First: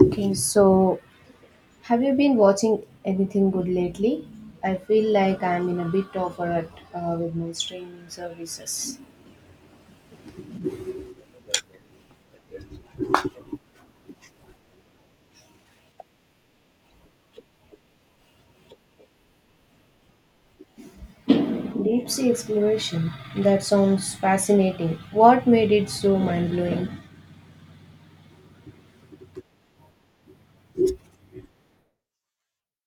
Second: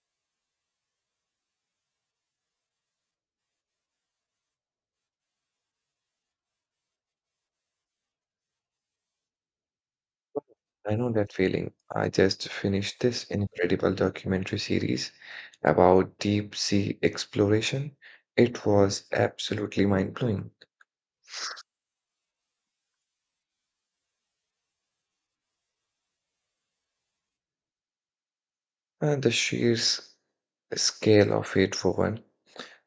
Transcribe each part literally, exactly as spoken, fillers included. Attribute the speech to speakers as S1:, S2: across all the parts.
S1: Okay, so have you been watching anything good lately? I feel like I'm in a bit of a rut uh, with my streaming services.
S2: I know that feeling. I just finished this incredible documentary series about deep sea exploration. It was absolutely mind-blowing.
S1: Deep sea exploration. That sounds fascinating. What made it so mind blowing?
S2: And the sheer s- scale of it, for one,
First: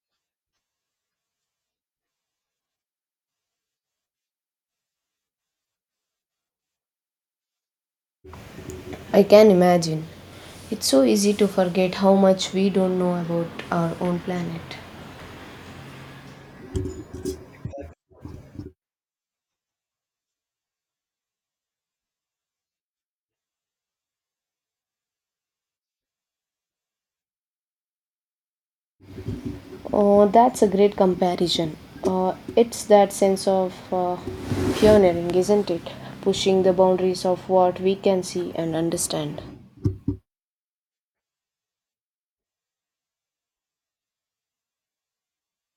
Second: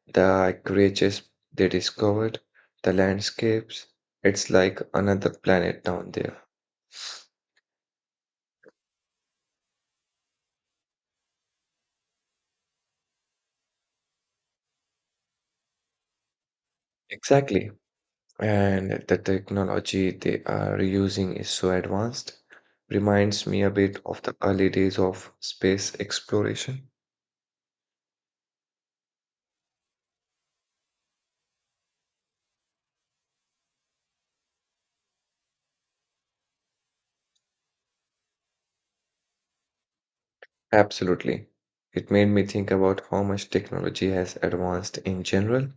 S2: the creatures they discovered, the landscapes, it's like another planet down there.
S1: I can imagine. It's so easy to forget how much we don't know about our own planet.
S2: Exactly. And the technology they are using is so advanced. Reminds me a bit of the early days of space exploration.
S1: Oh, that's a great comparison. Uh, it's that sense of uh, pioneering, isn't it? Pushing the boundaries of what we can see and understand.
S2: Absolutely. It made me think about how much technology has advanced in general,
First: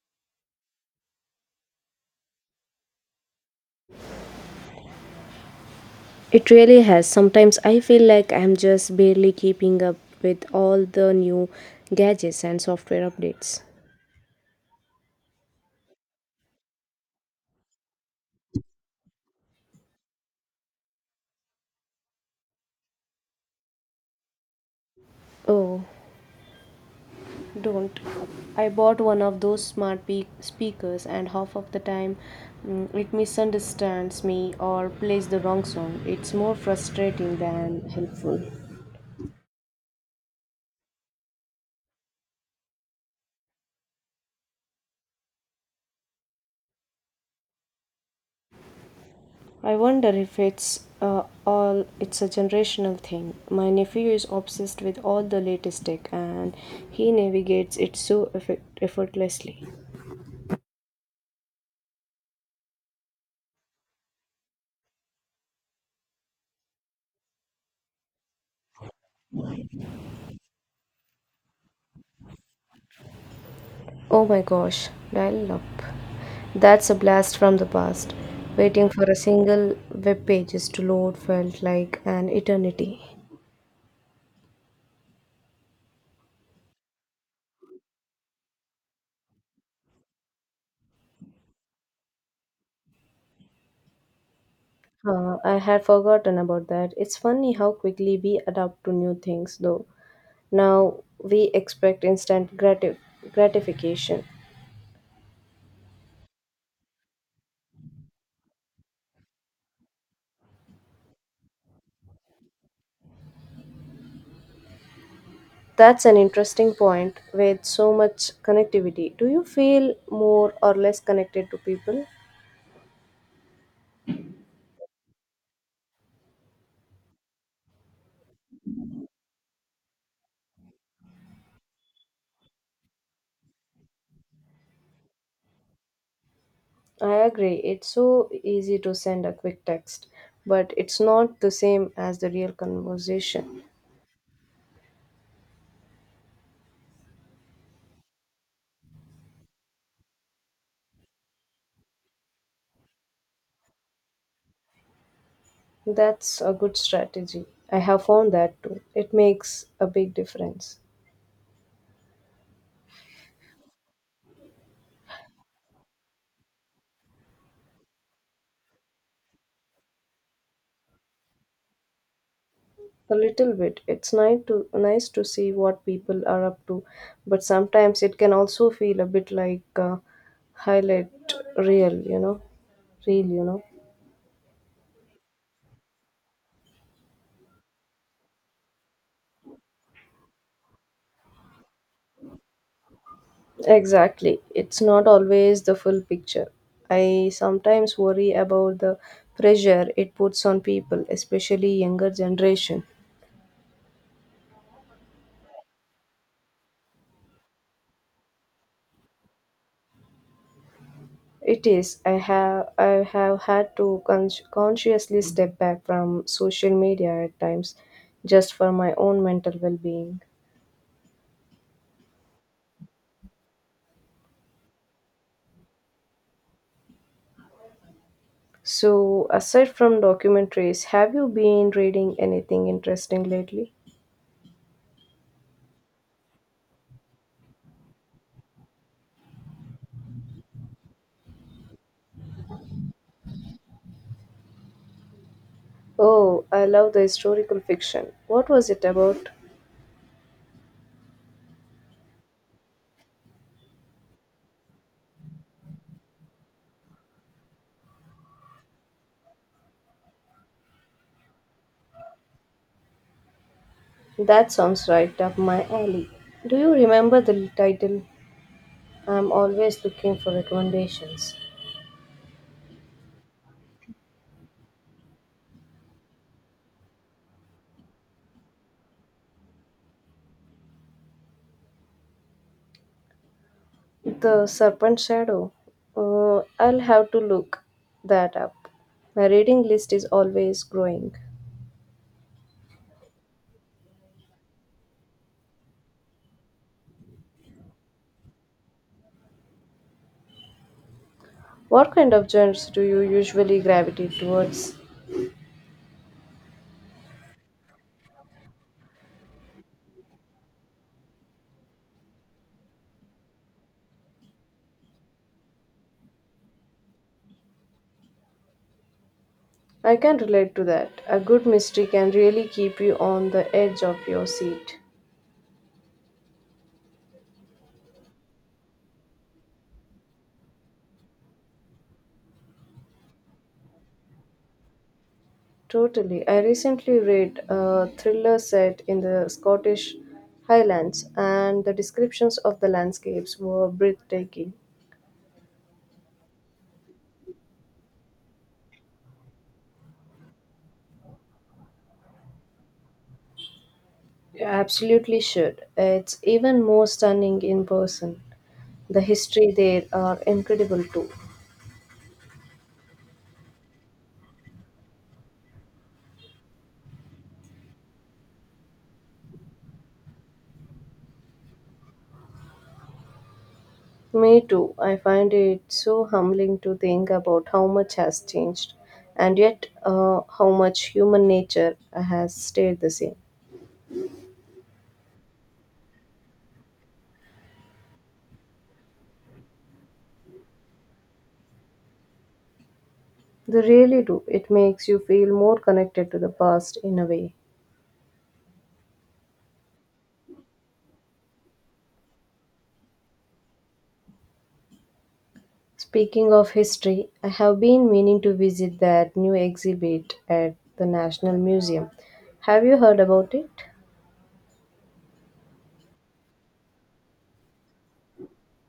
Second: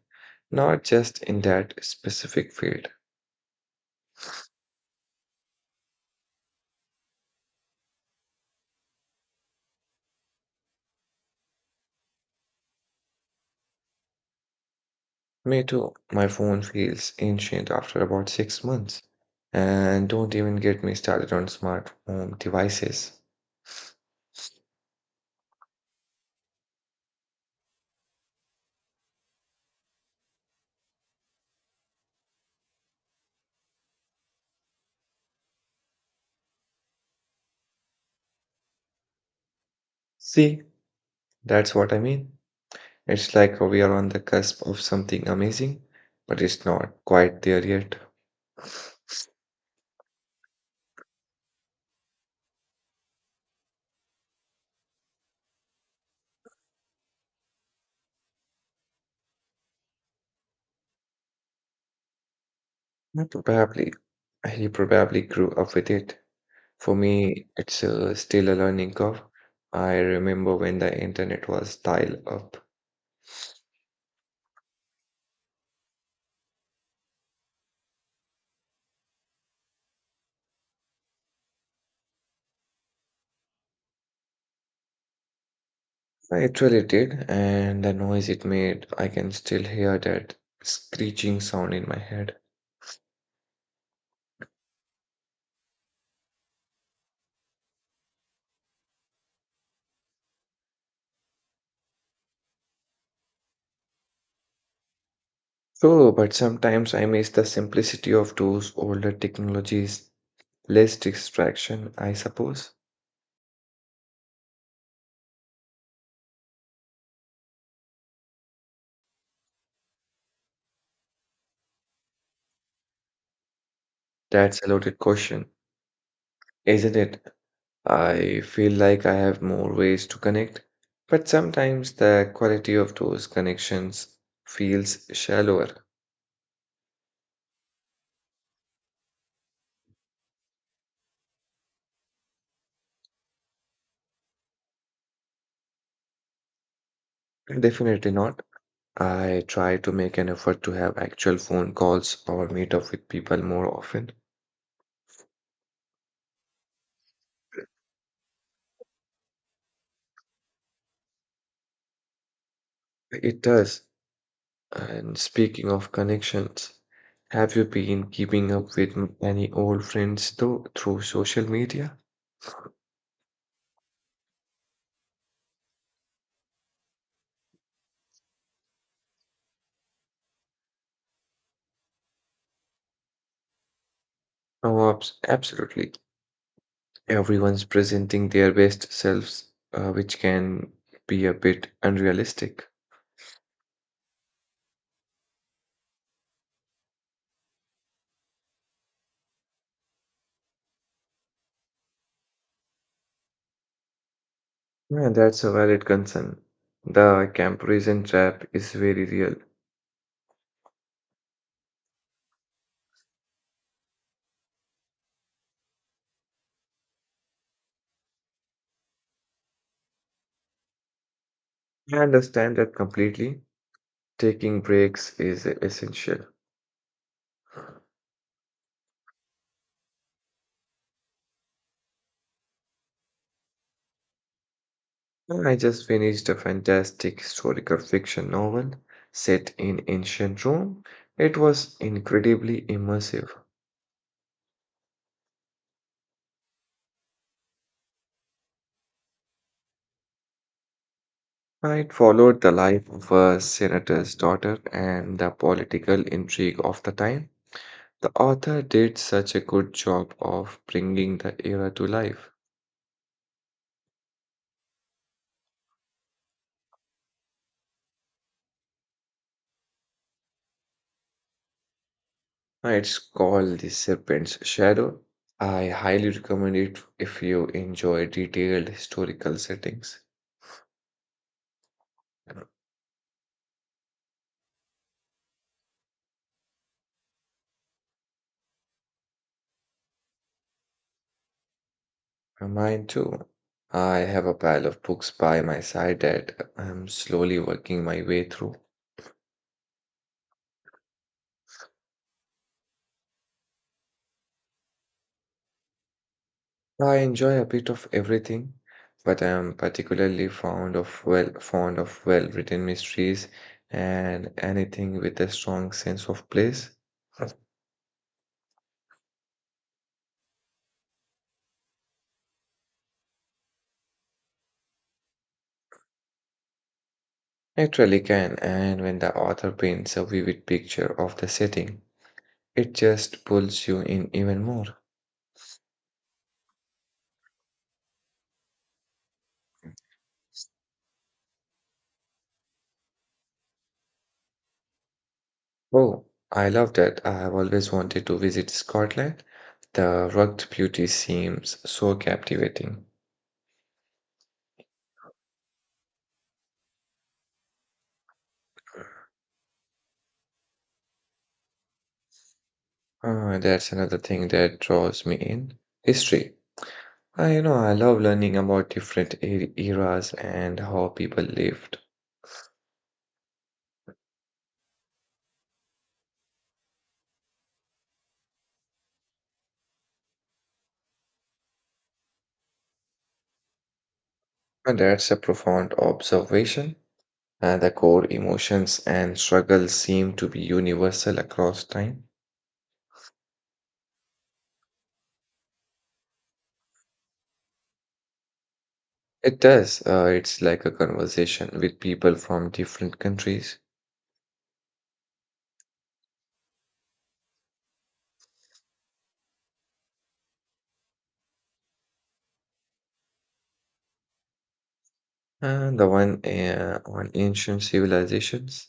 S2: not just in that specific field.
S1: It really has. Sometimes I feel like I'm just barely keeping up with all the new gadgets and software updates.
S2: Me too, my phone feels ancient after about six months. And don't even get me started on smart home devices.
S1: Oh, don't. I bought one of those smart pe- speakers, and half of the time mm, it misunderstands me or plays the wrong song. It's more frustrating than helpful.
S2: See, that's what I mean. It's like we are on the cusp of something amazing, but it's not quite there yet.
S1: I wonder if it's uh, all it's a generational thing. My nephew is obsessed with all the latest tech, and he navigates it so effe- effortlessly.
S2: Not probably. He probably grew up with it. For me, it's uh, still a learning curve. I remember when the internet was dial up.
S1: Oh my gosh, dial up. That's a blast from the past. Waiting for a single web pages to load felt like an eternity.
S2: I actually did, and the noise it made, I can still hear that screeching sound in my head.
S1: Uh, I had forgotten about that. It's funny how quickly we adapt to new things, though. Now we expect instant gratif- gratification.
S2: So, but sometimes I miss the simplicity of those older technologies, less distraction, I suppose.
S1: That's an interesting point. With so much connectivity, do you feel more or less connected to people?
S2: That's a loaded question, isn't it? I feel like I have more ways to connect, but sometimes the quality of those connections feels shallower.
S1: I agree. It's so easy to send a quick text, but it's not the same as the real conversation.
S2: Definitely not. I try to make an effort to have actual phone calls or meet up with people more often.
S1: That's a good strategy. I have found that too. It makes a big difference.
S2: It does. And speaking of connections, have you been keeping up with m- any old friends though through social media?
S1: A little bit. It's nice to nice to see what people are up to, but sometimes it can also feel a bit like a highlight reel, you know, reel, you know.
S2: Oh, abs- absolutely. Everyone's presenting their best selves, uh, which can be a bit unrealistic.
S1: Exactly. It's not always the full picture. I sometimes worry about the pressure it puts on people, especially younger generation.
S2: Yeah, that's a valid concern. The comparison trap is very real.
S1: It is. I have I have had to con- consciously step back from social media at times just for my own mental well-being.
S2: I understand that completely. Taking breaks is essential.
S1: So, aside from documentaries, have you been reading anything interesting lately?
S2: I just finished a fantastic historical fiction novel set in ancient Rome. It was incredibly immersive.
S1: Oh, I love the historical fiction. What was it about?
S2: It followed the life of a senator's daughter and the political intrigue of the time. The author did such a good job of bringing the era to life.
S1: That sounds right up my alley. Do you remember the title? I'm always looking for recommendations.
S2: It's called The Serpent's Shadow. I highly recommend it if you enjoy detailed historical settings.
S1: The Serpent Shadow. Uh, I'll have to look that up. My reading list is always growing.
S2: Uh, Mine too. I have a pile of books by my side that I'm slowly working my way through.
S1: What kind of genres do you usually gravitate towards?
S2: I enjoy a bit of everything, but I'm particularly fond of well fond of well-written mysteries and anything with a strong sense of place.
S1: I can relate to that. A good mystery can really keep you on the edge of your seat.
S2: It really can, and when the author paints a vivid picture of the setting, it just pulls you in even more.
S1: Totally. I recently read a thriller set in the Scottish Highlands, and the descriptions of the landscapes were breathtaking.
S2: Oh, I love that. I have always wanted to visit Scotland. The rugged beauty seems so captivating.
S1: You absolutely should. It's even more stunning in person. The history there are incredible too.
S2: Ah, that's another thing that draws me in. History. I, you know, I love learning about different e- eras and how people lived.
S1: Me too. I find it so humbling to think about how much has changed, and yet uh, how much human nature has stayed the same.
S2: And that's a profound observation. And the core emotions and struggles seem to be universal across time.
S1: They really do. It makes you feel more connected to the past in a way.
S2: It does. Uh, it's like a conversation with people from different countries.
S1: Speaking of history, I have been meaning to visit that new exhibit at the National Museum. Have you heard about it?
S2: Uh, the one uh, on ancient civilizations.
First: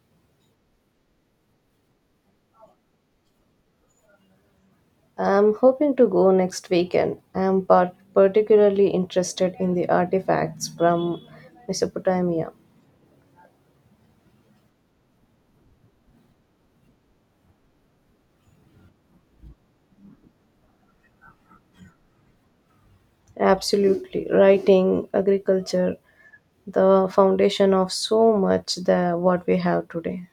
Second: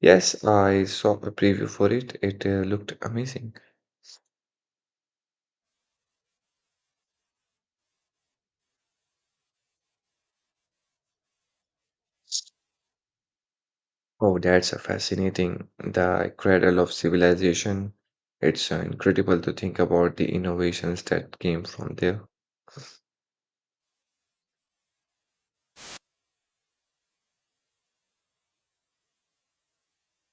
S2: Yes, I saw a preview for it. It uh, looked amazing.
S1: I'm hoping to go next weekend. I'm par- particularly interested in the artifacts from Mesopotamia.
S2: Oh, that's uh, fascinating. The cradle of civilization. It's uh, incredible to think about the innovations that came from there.
S1: Absolutely. Writing, agriculture, the foundation of so much that what we have today.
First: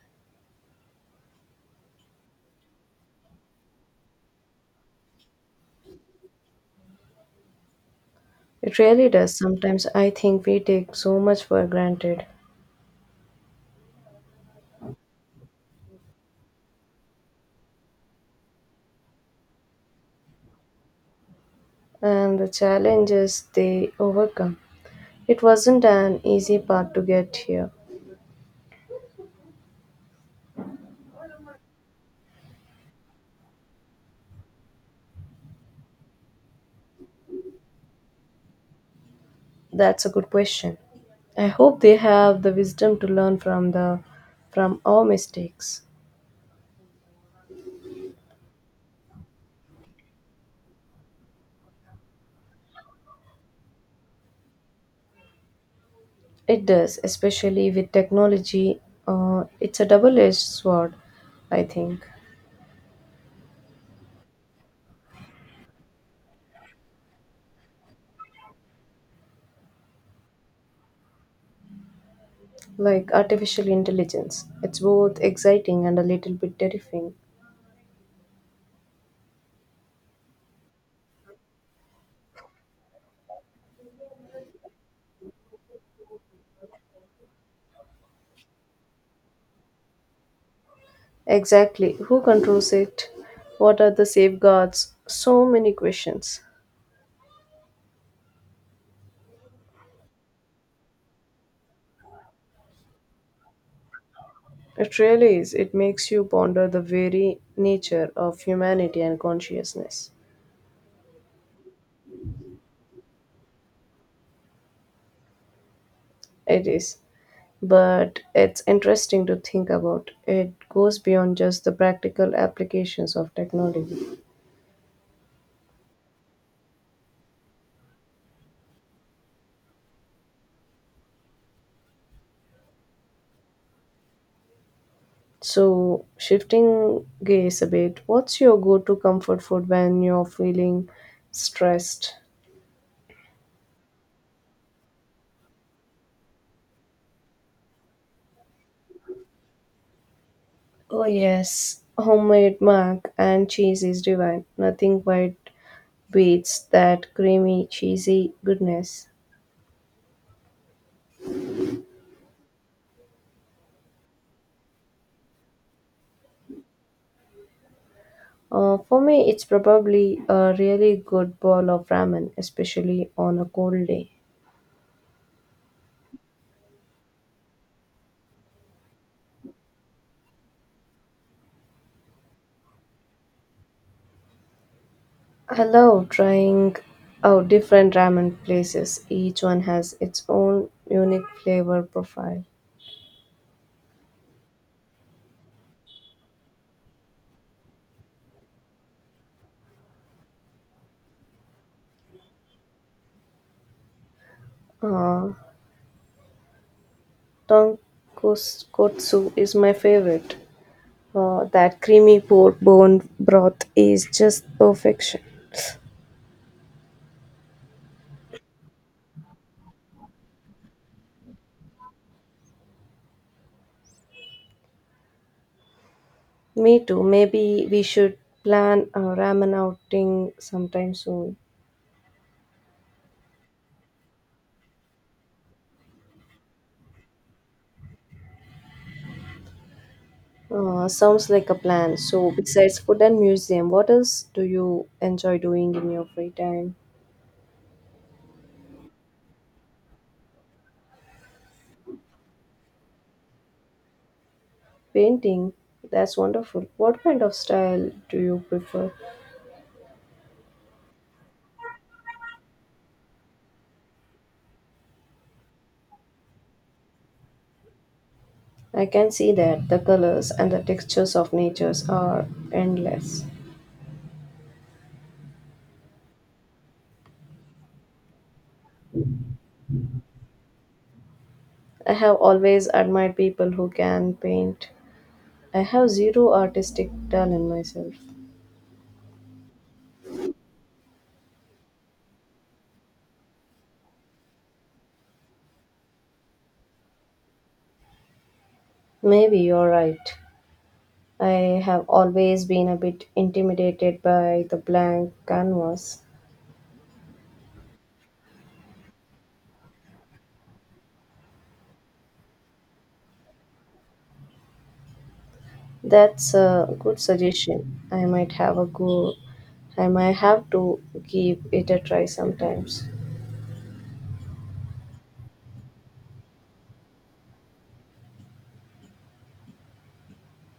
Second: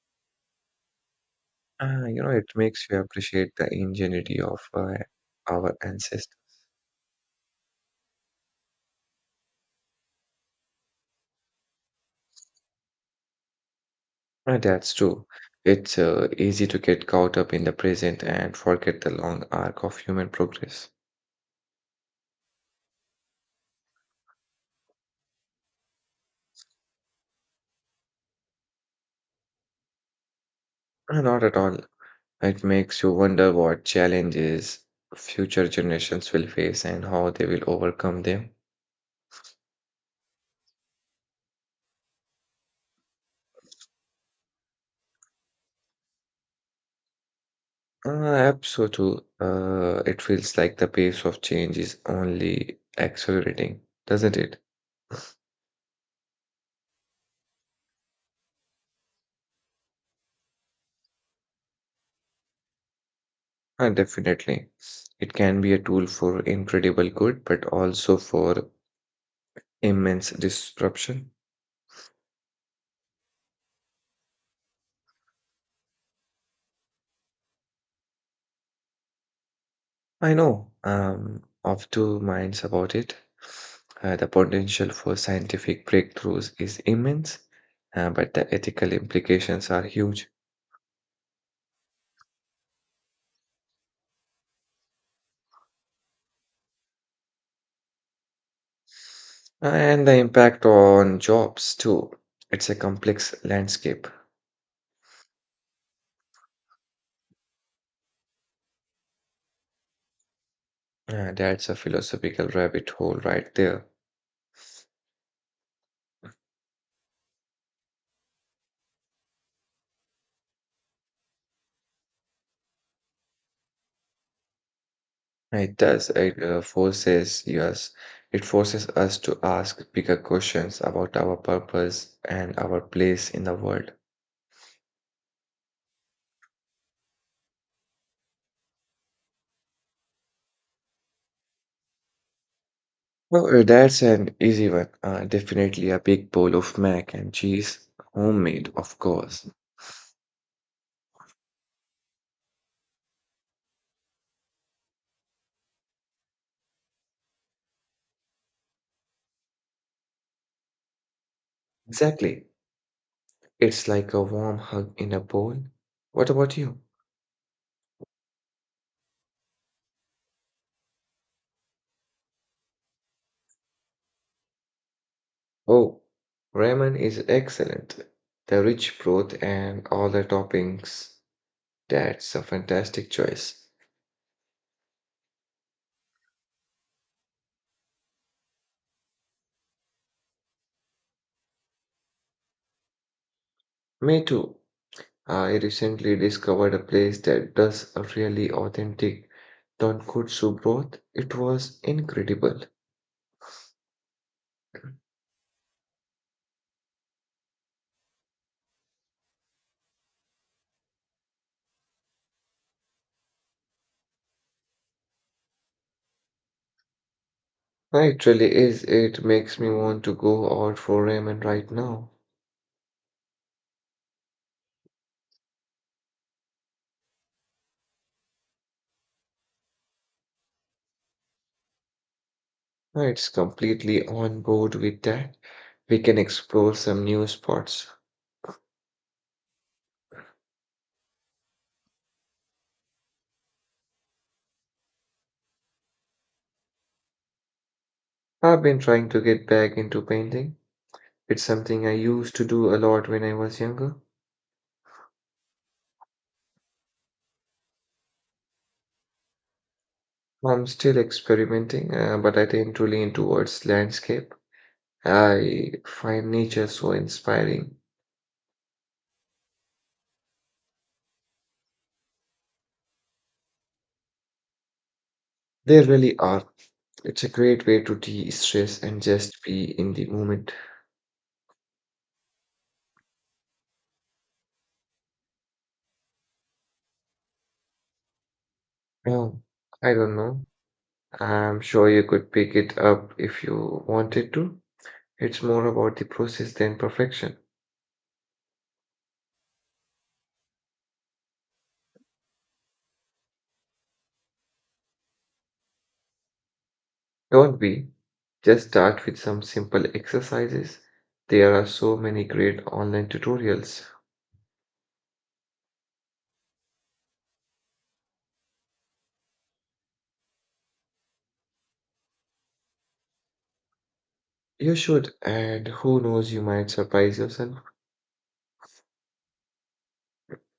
S2: Uh, you know, it makes you appreciate the ingenuity of uh, our ancestors.
S1: It really does. Sometimes I think we take so much for granted
S2: Uh, that's true. It's uh, easy to get caught up in the present and forget the long arc of human progress.
S1: and the challenges they overcome. It wasn't an easy path to get here.
S2: Uh, Not at all. It makes you wonder what challenges future generations will face and how they will overcome them.
S1: That's a good question. I hope they have the wisdom to learn from the from our mistakes.
S2: Uh, absolutely. Uh, It feels like the pace of change is only accelerating, doesn't it?
S1: It does, especially with technology. Uh, it's a double-edged sword, I think.
S2: Uh, definitely. It can be a tool for incredible good, but also for immense disruption.
S1: Like artificial intelligence, it's both exciting and a little bit terrifying.
S2: I know. I of two minds about it. Uh, the potential for scientific breakthroughs is immense, uh, but the ethical implications are huge.
S1: Exactly. Who controls it? What are the safeguards? So many questions.
S2: Uh, And the impact on jobs, too. It's a complex landscape.
S1: It really is. It makes you ponder the very nature of humanity and consciousness.
S2: Uh, that's a philosophical rabbit hole right there.
S1: It is. But it's interesting to think about. It goes beyond just the practical applications of technology.
S2: It does. It uh, forces us. It forces us to ask bigger questions about our purpose and our place in the world.
S1: So, shifting gears a bit, what's your go to comfort food when you're feeling stressed?
S2: Well, uh, that's an easy one. Uh, definitely a big bowl of mac and cheese, homemade, of course.
S1: Oh, yes. Homemade mac and cheese is divine. Nothing quite beats that creamy, cheesy goodness.
S2: Exactly. It's like a warm hug in a bowl. What about you?
S1: Uh, for me, it's probably a really good bowl of ramen, especially on a cold day.
S2: Oh, ramen is excellent. The rich broth and all the toppings. That's a fantastic choice.
S1: I love trying out different ramen places. Each one has its own unique flavor profile.
S2: Me too. I recently discovered a place that does a really authentic tonkotsu broth. It was incredible.
S1: Uh, Tonkotsu is my favorite. Uh, that creamy pork bone broth is just perfection.
S2: It really is. It makes me want to go out for ramen right now.
S1: Me too. Maybe we should plan a ramen outing sometime soon.
S2: It's completely on board with that. We can explore some new spots.
S1: Uh, sounds like a plan. So, besides food and museum, what else do you enjoy doing in your free time?
S2: I've been trying to get back into painting. It's something I used to do a lot when I was younger.
S1: Painting. That's wonderful. What kind of style do you prefer?
S2: I'm still experimenting, uh, but I tend to lean towards landscape. I find nature so inspiring.
S1: I can see that. The colors and the textures of natures are endless.
S2: They really are. It's a great way to de-stress and just be in the moment.
S1: I have always admired people who can paint. I have zero artistic talent myself.
S2: Um, I don't know. I'm sure you could pick it up if you wanted to. It's more about the process than perfection.
S1: Maybe you're right. I have always been a bit intimidated by the blank canvas.
S2: Don't be. Just start with some simple exercises. There are so many great online tutorials.
S1: That's a good suggestion. I might have a go. I might have to give it a try sometimes.
S2: You should, and who knows, you might surprise yourself.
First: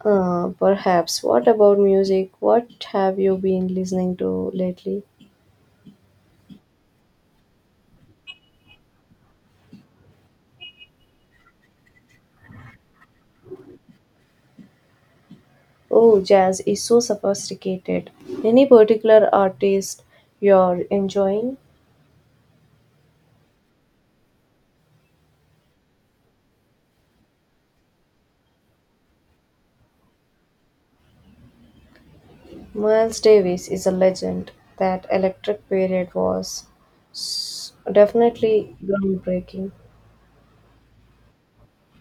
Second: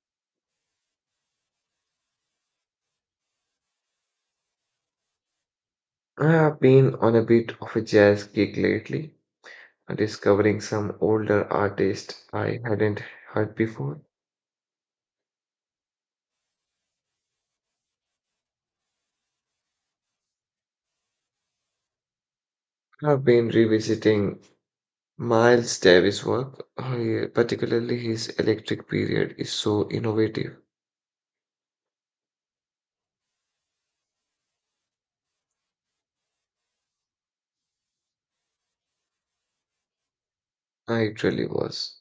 S1: Uh, perhaps. What about music? What have you been listening to lately?
S2: I have been on a bit of a jazz kick lately, discovering some older artists I hadn't heard before.
S1: Oh, jazz is so sophisticated. Any particular artist you're enjoying?
S2: I've been revisiting Miles Davis' work, uh, particularly his Electric period, is so innovative.
S1: Miles Davis is a legend. That electric period was s- definitely groundbreaking.
S2: Uh, It really was.